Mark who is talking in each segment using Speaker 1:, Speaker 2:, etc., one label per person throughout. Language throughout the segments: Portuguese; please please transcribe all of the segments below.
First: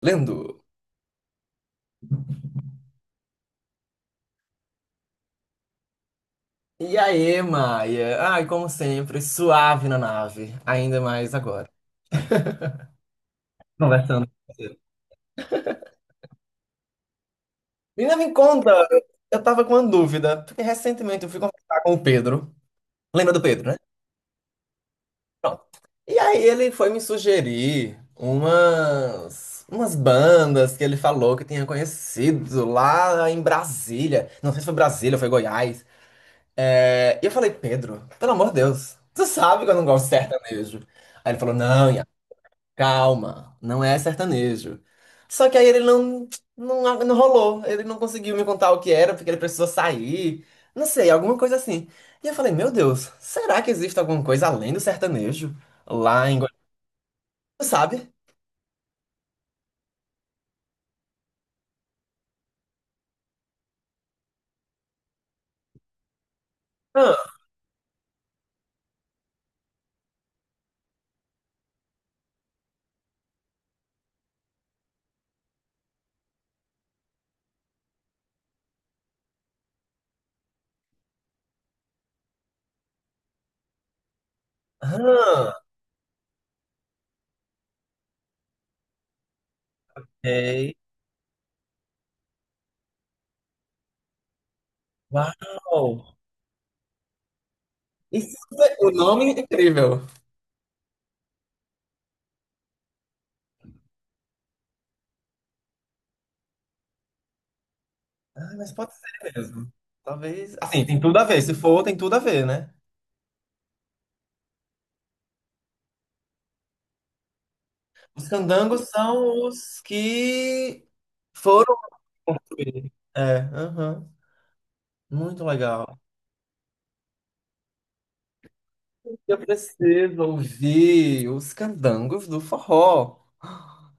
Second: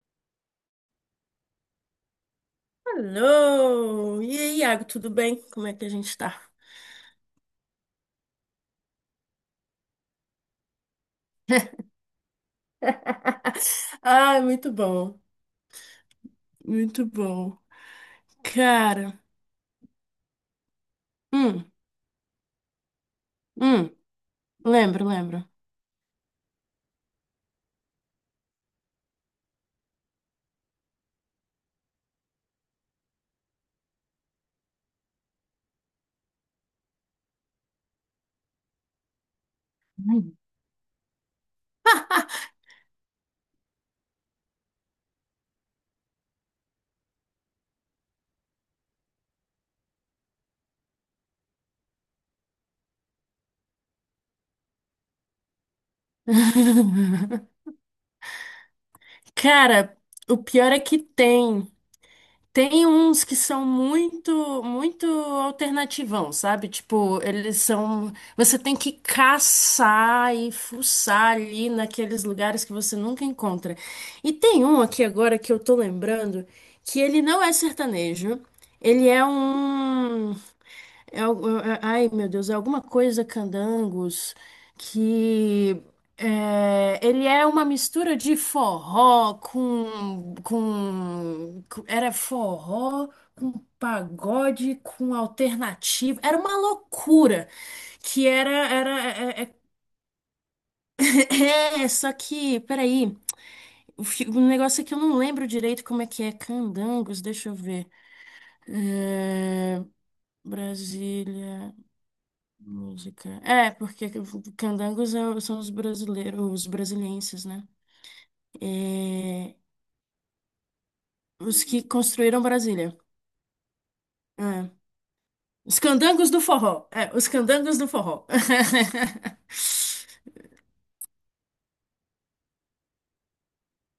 Speaker 1: Lendo.
Speaker 2: Alô! E aí, Iago, tudo bem? Como é que a gente tá?
Speaker 1: E aí, Maia? Ai, como sempre, suave na nave, ainda mais agora. Conversando com
Speaker 2: Ah, muito
Speaker 1: você.
Speaker 2: bom, muito bom.
Speaker 1: Menina, me conta,
Speaker 2: Cara,
Speaker 1: eu tava com uma dúvida, porque recentemente eu fui
Speaker 2: hum,
Speaker 1: conversar com o Pedro. Lembra do Pedro, né?
Speaker 2: hum, lembro, lembro.
Speaker 1: Pronto. E aí ele foi me sugerir umas bandas que ele falou que tinha conhecido lá em Brasília. Não sei se foi Brasília ou foi Goiás. E eu falei, Pedro, pelo amor de Deus, tu sabe que eu não gosto de sertanejo. Aí ele falou, não, calma, não é sertanejo. Só que aí ele não, não rolou. Ele não conseguiu me contar o que era, porque ele precisou sair. Não sei, alguma coisa assim. E eu falei, meu Deus, será que existe alguma coisa além do sertanejo? Lá em Goiânia, sabe?
Speaker 2: Cara, o pior é que tem. Tem uns que são muito, muito alternativão, sabe? Tipo,
Speaker 1: Ah,
Speaker 2: eles são. Você tem que caçar e fuçar ali naqueles lugares que você nunca encontra. E tem um aqui agora que eu tô lembrando que ele não é sertanejo, ele é um. É, ai, meu Deus, é alguma coisa Candangos
Speaker 1: ah,
Speaker 2: que é, ele é uma mistura de forró
Speaker 1: ok.
Speaker 2: com- era forró com pagode com
Speaker 1: Uau!
Speaker 2: alternativo. Era uma loucura que
Speaker 1: Isso
Speaker 2: era
Speaker 1: o
Speaker 2: era
Speaker 1: nome é
Speaker 2: é, é-
Speaker 1: incrível.
Speaker 2: Só que, peraí, o negócio é que eu não lembro direito como é que é Candangos, deixa eu ver.
Speaker 1: Ah, mas pode ser mesmo.
Speaker 2: É,
Speaker 1: Talvez. Assim, tem tudo a ver. Se
Speaker 2: Brasília.
Speaker 1: for, tem tudo a ver, né?
Speaker 2: Música. É, porque candangos são os brasileiros, os brasilienses, né?
Speaker 1: Os candangos são
Speaker 2: É,
Speaker 1: os que
Speaker 2: os
Speaker 1: foram
Speaker 2: que construíram
Speaker 1: construir.
Speaker 2: Brasília.
Speaker 1: É, aham.
Speaker 2: É.
Speaker 1: Muito
Speaker 2: Os
Speaker 1: legal.
Speaker 2: candangos do forró. É, os candangos do forró.
Speaker 1: Eu preciso ouvir os candangos do forró.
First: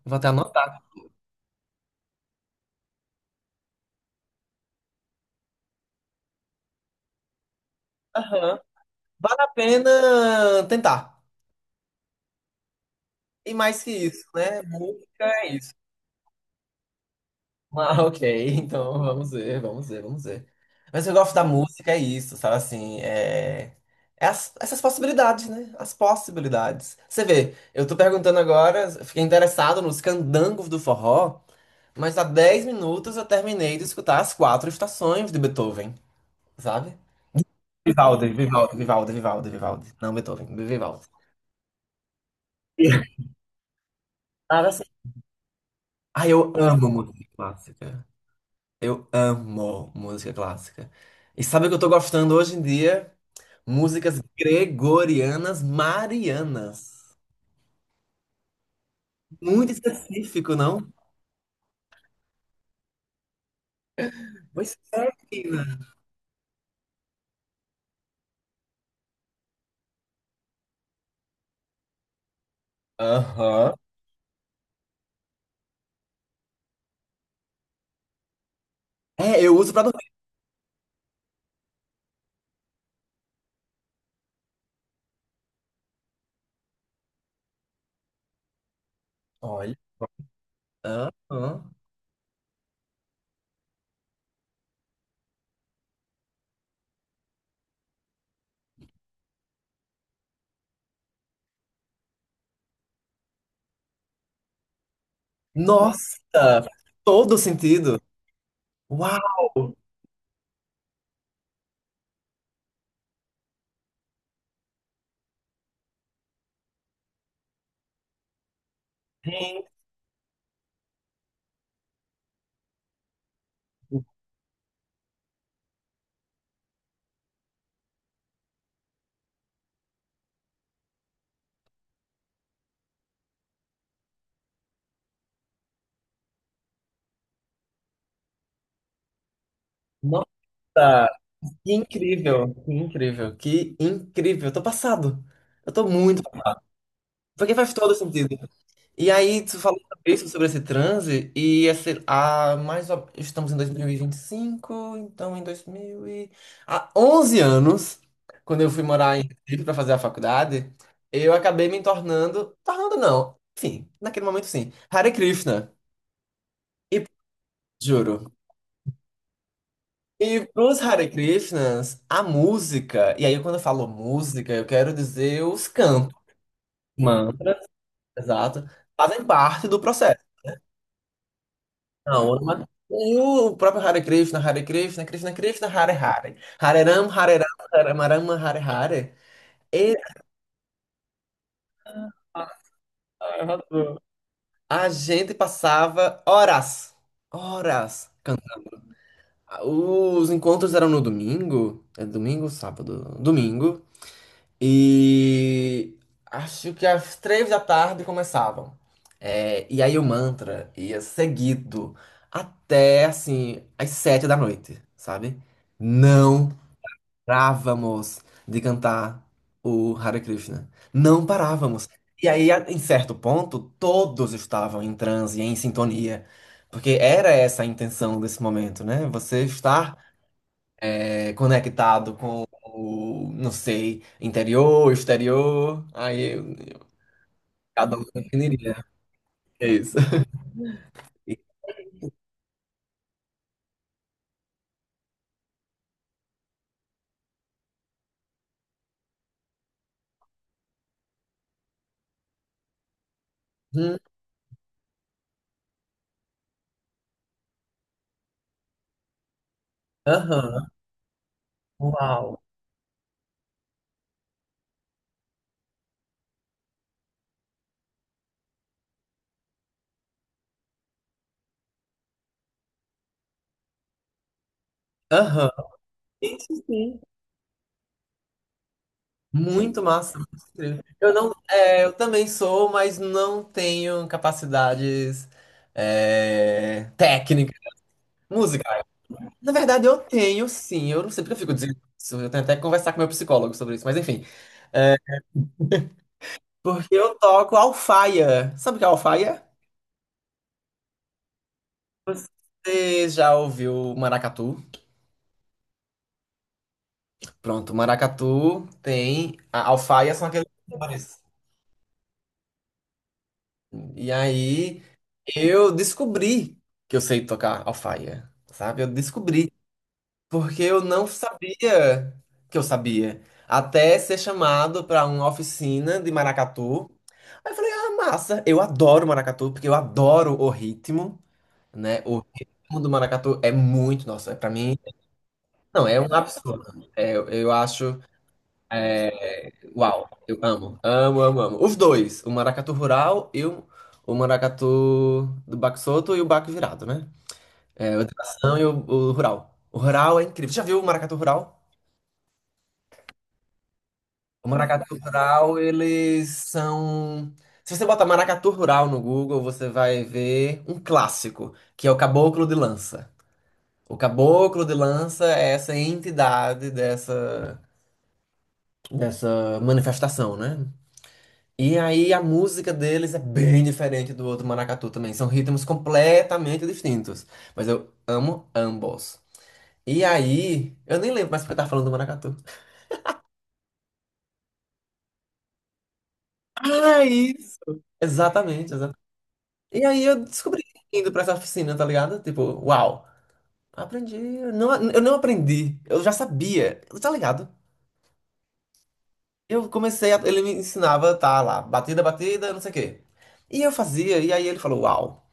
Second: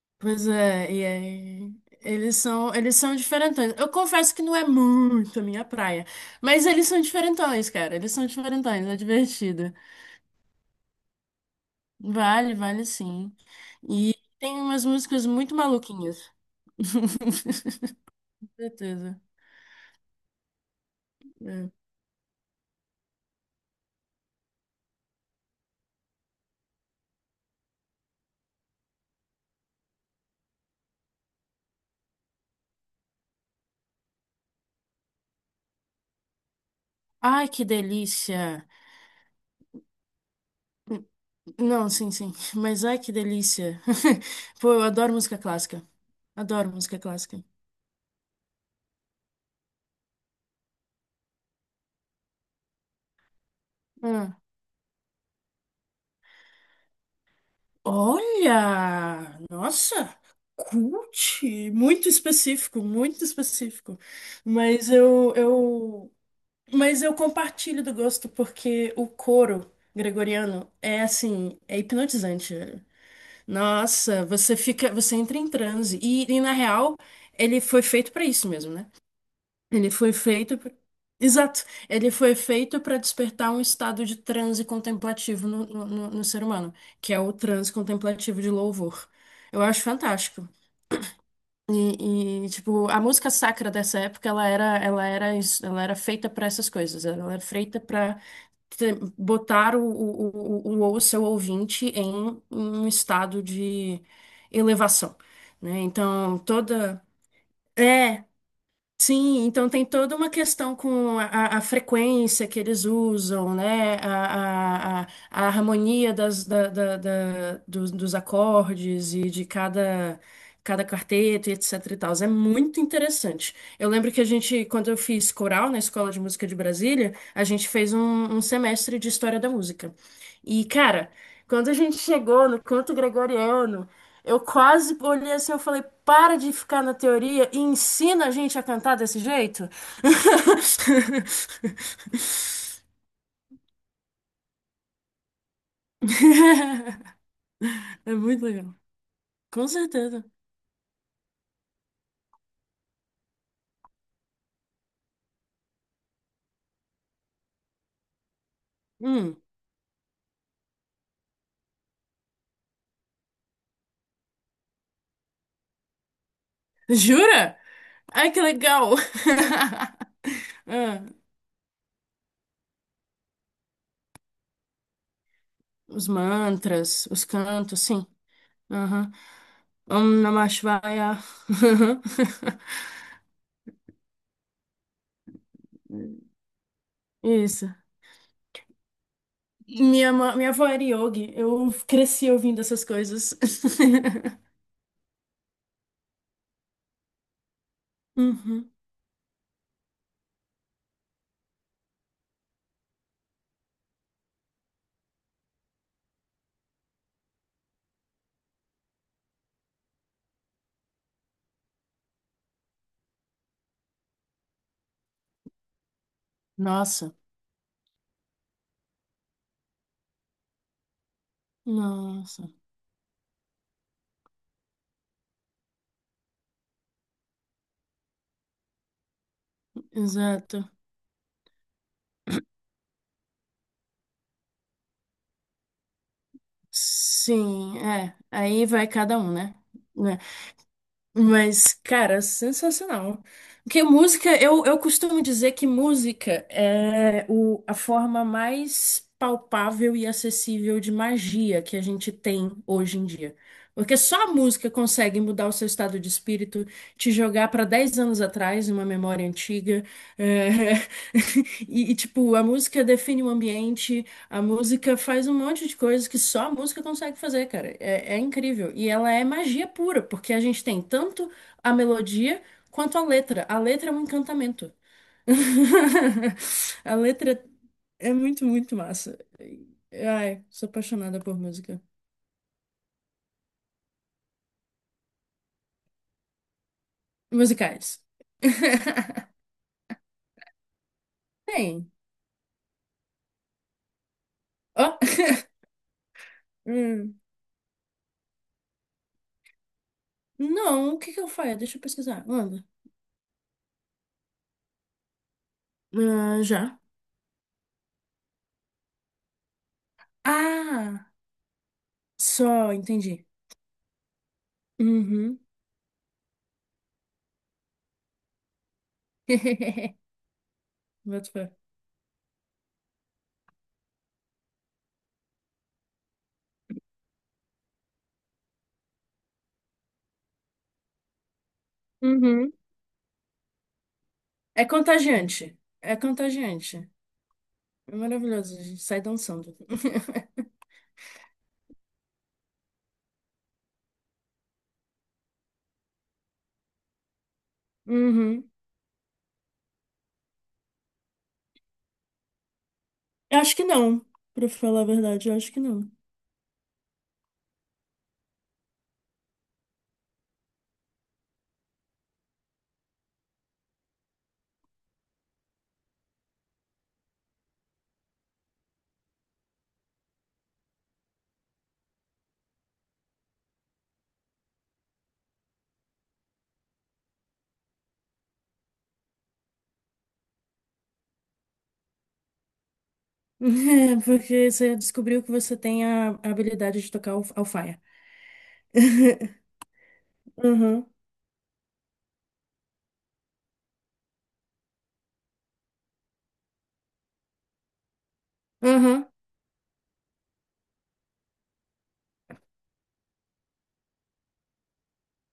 Speaker 1: Vou até
Speaker 2: Pois
Speaker 1: anotar.
Speaker 2: é, e aí, eles são diferentões. Eu confesso que não é muito a minha praia, mas eles são diferentões, cara. Eles são
Speaker 1: Aham.
Speaker 2: diferentões, é
Speaker 1: Vale a
Speaker 2: divertido.
Speaker 1: pena tentar.
Speaker 2: Vale, vale sim.
Speaker 1: E mais que
Speaker 2: E
Speaker 1: isso,
Speaker 2: tem
Speaker 1: né?
Speaker 2: umas
Speaker 1: Música
Speaker 2: músicas
Speaker 1: é
Speaker 2: muito
Speaker 1: isso.
Speaker 2: maluquinhas.
Speaker 1: Ah, ok.
Speaker 2: Com
Speaker 1: Então
Speaker 2: certeza.
Speaker 1: vamos ver, vamos ver, vamos ver. Mas eu gosto da
Speaker 2: É.
Speaker 1: música, é isso, sabe assim? Essas possibilidades, né? As possibilidades. Você vê, eu tô perguntando agora, fiquei interessado nos candangos do forró. Mas há 10 minutos eu terminei de escutar as quatro estações de Beethoven, sabe?
Speaker 2: Ai, que
Speaker 1: Vivaldi,
Speaker 2: delícia!
Speaker 1: Vivaldi, Vivaldi, Vivaldi, Vivaldi. Não, Beethoven,
Speaker 2: N-
Speaker 1: Vivaldi.
Speaker 2: Não, sim, sim. Mas ai, que delícia!
Speaker 1: Nada
Speaker 2: Pô,
Speaker 1: assim.
Speaker 2: eu adoro música clássica.
Speaker 1: Ah, eu
Speaker 2: Adoro
Speaker 1: amo
Speaker 2: música
Speaker 1: música
Speaker 2: clássica.
Speaker 1: clássica. Eu amo música clássica. E sabe o que eu tô gostando hoje em dia? Músicas
Speaker 2: Ah.
Speaker 1: gregorianas marianas.
Speaker 2: Olha!
Speaker 1: Muito
Speaker 2: Nossa!
Speaker 1: específico, não?
Speaker 2: Cult! Muito específico, muito específico.
Speaker 1: Pois
Speaker 2: Mas
Speaker 1: é,
Speaker 2: eu,
Speaker 1: menina.
Speaker 2: eu, mas eu compartilho do gosto porque o coro gregoriano é assim, é hipnotizante.
Speaker 1: Aham.
Speaker 2: Nossa, você fica, você entra em transe. E na real, ele foi feito pra isso mesmo, né?
Speaker 1: É, eu uso pra
Speaker 2: Ele
Speaker 1: dormir.
Speaker 2: foi feito. Exato. Ele foi feito para despertar um estado de transe contemplativo no ser humano, que é o transe contemplativo de louvor. Eu
Speaker 1: Olha.
Speaker 2: acho fantástico.
Speaker 1: Aham.
Speaker 2: E, tipo, a música sacra dessa época, ela era feita para essas coisas. Ela era feita para botar o seu ouvinte em um estado de elevação, né?
Speaker 1: Nossa,
Speaker 2: Então, toda.
Speaker 1: todo sentido.
Speaker 2: É, Sim, então
Speaker 1: Uau!
Speaker 2: tem toda uma questão com a frequência que eles usam, né? A harmonia das, da, da- da- dos, dos acordes e de
Speaker 1: Gente,
Speaker 2: cada quarteto, e etc e tal. É muito interessante. Eu lembro que a gente, quando eu fiz coral na Escola de Música de Brasília, a gente fez um semestre de História da Música. E, cara, quando a gente chegou no canto gregoriano, eu quase olhei assim, eu falei, para de ficar na teoria e ensina a gente a cantar desse jeito.
Speaker 1: nossa! Que incrível! Que incrível! Que incrível! Eu tô passado! Eu tô muito. Porque faz todo
Speaker 2: É
Speaker 1: sentido.
Speaker 2: muito legal.
Speaker 1: E aí, tu
Speaker 2: Com
Speaker 1: falou sobre
Speaker 2: certeza.
Speaker 1: isso, sobre esse transe, e esse, estamos em 2025, então em 2000 e... Há 11 anos, quando eu fui morar em
Speaker 2: Hum.
Speaker 1: Recife para fazer a faculdade, eu acabei me tornando... Tornando não, enfim, naquele momento sim, Hare Krishna. E
Speaker 2: Jura?
Speaker 1: juro.
Speaker 2: Ai, que legal.
Speaker 1: E pros
Speaker 2: Ah,
Speaker 1: Hare Krishnas, a música, e aí quando eu falo música, eu quero dizer os
Speaker 2: os
Speaker 1: cantos,
Speaker 2: mantras, os
Speaker 1: mantras,
Speaker 2: cantos, sim.
Speaker 1: exato,
Speaker 2: Aham.
Speaker 1: fazem parte do processo.
Speaker 2: Om Namah Shivaya. Aham.
Speaker 1: Não, e o próprio Hare Krishna, Hare Krishna, Krishna Krishna, Hare Hare, Hare Ram, Hare Ram,
Speaker 2: Isso.
Speaker 1: Hare Rama, Hare Hare. E
Speaker 2: Minha avó era yogi. Eu cresci ouvindo essas coisas.
Speaker 1: a gente passava horas, horas cantando.
Speaker 2: Uhum.
Speaker 1: Os encontros eram no domingo, é domingo, sábado, domingo. E acho que às 3 da tarde começavam. É, e aí o mantra ia seguido até assim às 7 da noite, sabe? Não
Speaker 2: Nossa.
Speaker 1: parávamos de cantar o Hare Krishna. Não parávamos. E
Speaker 2: Nossa,
Speaker 1: aí, em certo ponto, todos estavam em transe, em sintonia. Porque era essa a intenção desse momento, né? Você estar
Speaker 2: exato.
Speaker 1: conectado com o, não sei, interior, exterior. Aí
Speaker 2: Sim,
Speaker 1: cada um
Speaker 2: é. Aí
Speaker 1: definiria.
Speaker 2: vai cada um, né?
Speaker 1: É isso.
Speaker 2: Né? Mas, cara, sensacional. Porque música, eu costumo dizer que música é o, a forma mais palpável e acessível de magia que a gente tem hoje em dia. Porque
Speaker 1: Hum,
Speaker 2: só a música consegue mudar o seu estado de espírito, te jogar para 10 anos atrás, uma memória antiga.
Speaker 1: aham,
Speaker 2: É, E, tipo,
Speaker 1: uau.
Speaker 2: a música define o ambiente. A música faz um monte de coisas que só a música consegue fazer, cara. É incrível. E ela é magia pura, porque a gente tem tanto a melodia quanto a letra. A letra é um encantamento.
Speaker 1: Aham. Isso
Speaker 2: A
Speaker 1: sim.
Speaker 2: letra é muito, muito massa.
Speaker 1: Muito massa. Muito
Speaker 2: Ai, sou
Speaker 1: incrível. Eu
Speaker 2: apaixonada
Speaker 1: não,
Speaker 2: por música.
Speaker 1: é, eu também sou, mas não tenho capacidades técnicas.
Speaker 2: Musicais.
Speaker 1: Música. Na verdade, eu tenho sim. Eu não sei porque eu fico dizendo
Speaker 2: Tem.
Speaker 1: isso. Eu tenho até que conversar com meu psicólogo sobre isso, mas enfim.
Speaker 2: Ó.
Speaker 1: É, porque eu
Speaker 2: Hum.
Speaker 1: toco alfaia. Sabe o que é alfaia?
Speaker 2: Não, o que que eu faço? Deixa eu pesquisar. Manda.
Speaker 1: Você já ouviu maracatu?
Speaker 2: Ah, já.
Speaker 1: Pronto, maracatu tem a alfaia são aqueles
Speaker 2: Ah,
Speaker 1: tambores.
Speaker 2: só, entendi.
Speaker 1: E aí
Speaker 2: Uhum.
Speaker 1: eu descobri que eu sei tocar alfaia, sabe? Eu descobri porque eu não
Speaker 2: Boto fé.
Speaker 1: sabia que eu sabia até ser chamado para uma oficina de maracatu. Aí eu falei, ah, massa, eu adoro maracatu porque eu adoro o ritmo, né? O
Speaker 2: Uhum.
Speaker 1: ritmo do maracatu é muito, nossa, para
Speaker 2: É
Speaker 1: mim,
Speaker 2: contagiante.
Speaker 1: não,
Speaker 2: É
Speaker 1: é um absurdo.
Speaker 2: contagiante.
Speaker 1: É, eu
Speaker 2: É
Speaker 1: acho
Speaker 2: maravilhoso, a gente sai
Speaker 1: é,
Speaker 2: dançando.
Speaker 1: uau, eu amo, amo, amo, amo. Os dois, o maracatu rural e o maracatu do baque solto e o baque virado, né? É, o de
Speaker 2: Uhum.
Speaker 1: tração e o rural. O rural é incrível. Já viu o maracatu rural?
Speaker 2: Eu acho que não,
Speaker 1: O
Speaker 2: pra falar a
Speaker 1: maracatu
Speaker 2: verdade, eu acho
Speaker 1: rural,
Speaker 2: que não.
Speaker 1: eles são... Se você botar maracatu rural no Google, você vai ver um clássico, que é o caboclo de lança. O caboclo de lança é essa entidade dessa, manifestação, né? E aí a música deles é bem diferente do outro maracatu também. São ritmos completamente distintos. Mas eu amo ambos. E aí, eu nem lembro mais porque eu tava falando do maracatu.
Speaker 2: É, porque você descobriu que você tem a habilidade de
Speaker 1: Ah,
Speaker 2: tocar
Speaker 1: isso!
Speaker 2: alfaia.
Speaker 1: Exatamente, exatamente. E aí eu descobri
Speaker 2: Uhum.
Speaker 1: indo pra essa oficina, tá ligado? Tipo, uau! Aprendi. Eu não aprendi. Eu já sabia. Tá ligado?
Speaker 2: Uhum.
Speaker 1: Eu comecei a, ele me ensinava, tá lá, batida, batida, não sei o quê. E eu fazia, e aí ele falou, uau,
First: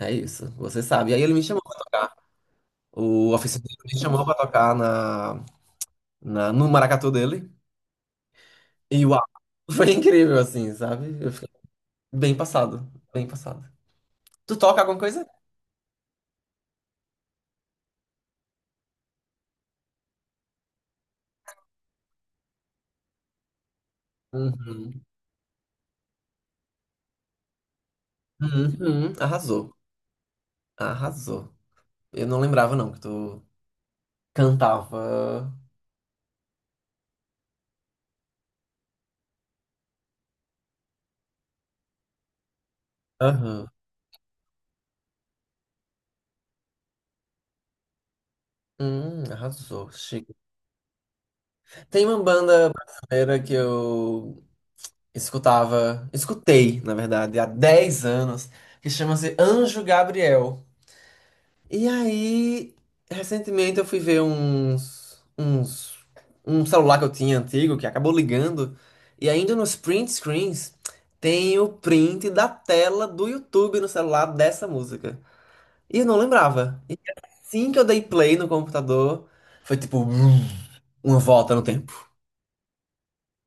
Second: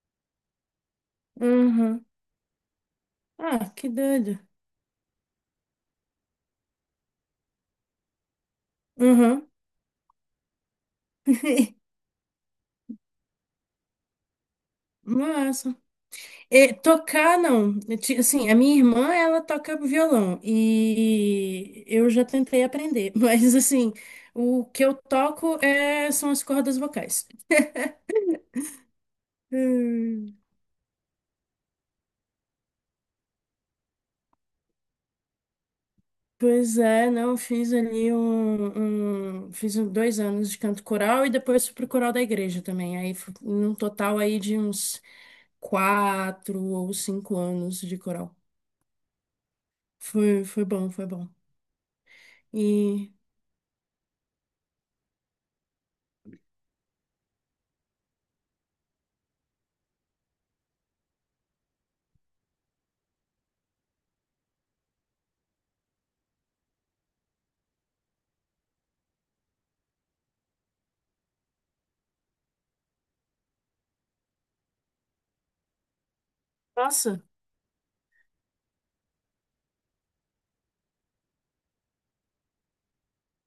Speaker 1: é isso, você sabe. E aí ele me chamou
Speaker 2: Uhum.
Speaker 1: o oficial
Speaker 2: Ah, que
Speaker 1: me chamou pra
Speaker 2: doido.
Speaker 1: tocar na, no maracatu dele. E uau,
Speaker 2: Uhum.
Speaker 1: foi incrível, assim, sabe? Eu fiquei bem passado, bem passado. Tu toca alguma coisa?
Speaker 2: Massa. É, tocar, não. Assim, a minha irmã, ela toca violão e eu já tentei aprender, mas assim, o que eu
Speaker 1: Uhum,
Speaker 2: toco é, são as cordas vocais.
Speaker 1: uhum, arrasou,
Speaker 2: Hum,
Speaker 1: arrasou. Eu não lembrava, não, que tu cantava.
Speaker 2: Pois é, não, fiz ali 2 anos de canto coral e depois fui pro coral da igreja também. Aí,
Speaker 1: Aham.
Speaker 2: num total aí de uns 4 ou 5 anos de coral.
Speaker 1: Arrasou, chique.
Speaker 2: Foi, foi bom, foi bom.
Speaker 1: Tem uma banda
Speaker 2: E,
Speaker 1: brasileira que eu escutava, escutei, na verdade, há 10 anos, que chama-se Anjo Gabriel. E aí, recentemente eu fui ver uns, um celular que eu tinha antigo que acabou ligando. E ainda nos print screens tem o print da tela do YouTube no celular dessa música. E eu não lembrava. E
Speaker 2: nossa.
Speaker 1: assim que eu dei play no computador, foi tipo brum, uma volta no tempo.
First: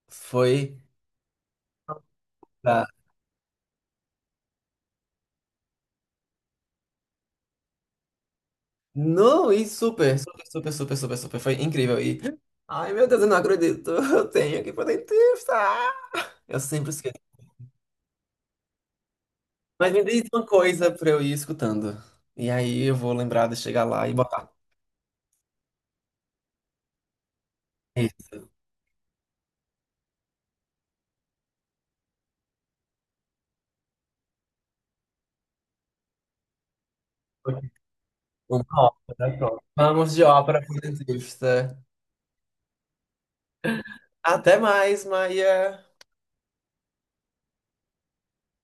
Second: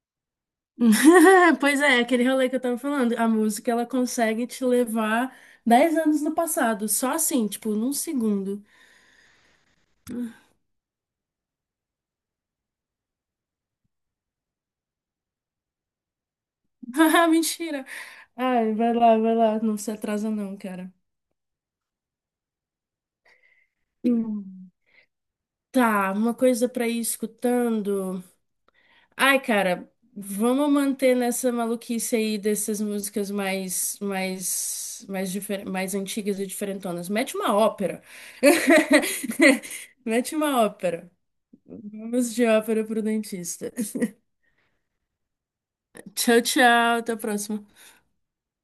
Speaker 1: Foi.
Speaker 2: Pois é, aquele rolê que eu tava
Speaker 1: pra-
Speaker 2: falando, a música ela consegue te levar 10 anos no passado, só assim, tipo, num segundo.
Speaker 1: Não, e super, super, super, super, super, super. Foi incrível. E. Ai, meu Deus, eu não acredito. Eu tenho que poder testar. Eu sempre esqueço.
Speaker 2: Ah, mentira. Ai, vai lá, não
Speaker 1: Mas
Speaker 2: se
Speaker 1: me diz
Speaker 2: atrasa
Speaker 1: uma
Speaker 2: não,
Speaker 1: coisa
Speaker 2: cara.
Speaker 1: pra eu ir escutando. E aí eu vou lembrar de chegar lá e botar.
Speaker 2: Hum. Tá, uma coisa pra ir escutando.
Speaker 1: Isso.
Speaker 2: Ai, cara, vamos manter nessa maluquice aí dessas músicas mais antigas e diferentonas. Mete uma
Speaker 1: Uma
Speaker 2: ópera.
Speaker 1: ópera. Pronto. Vamos de
Speaker 2: Mete
Speaker 1: ópera
Speaker 2: uma ópera.
Speaker 1: francesa.
Speaker 2: Vamos já para o dentista.
Speaker 1: Até mais, Maia.
Speaker 2: Tchau, tchau. Até a próxima.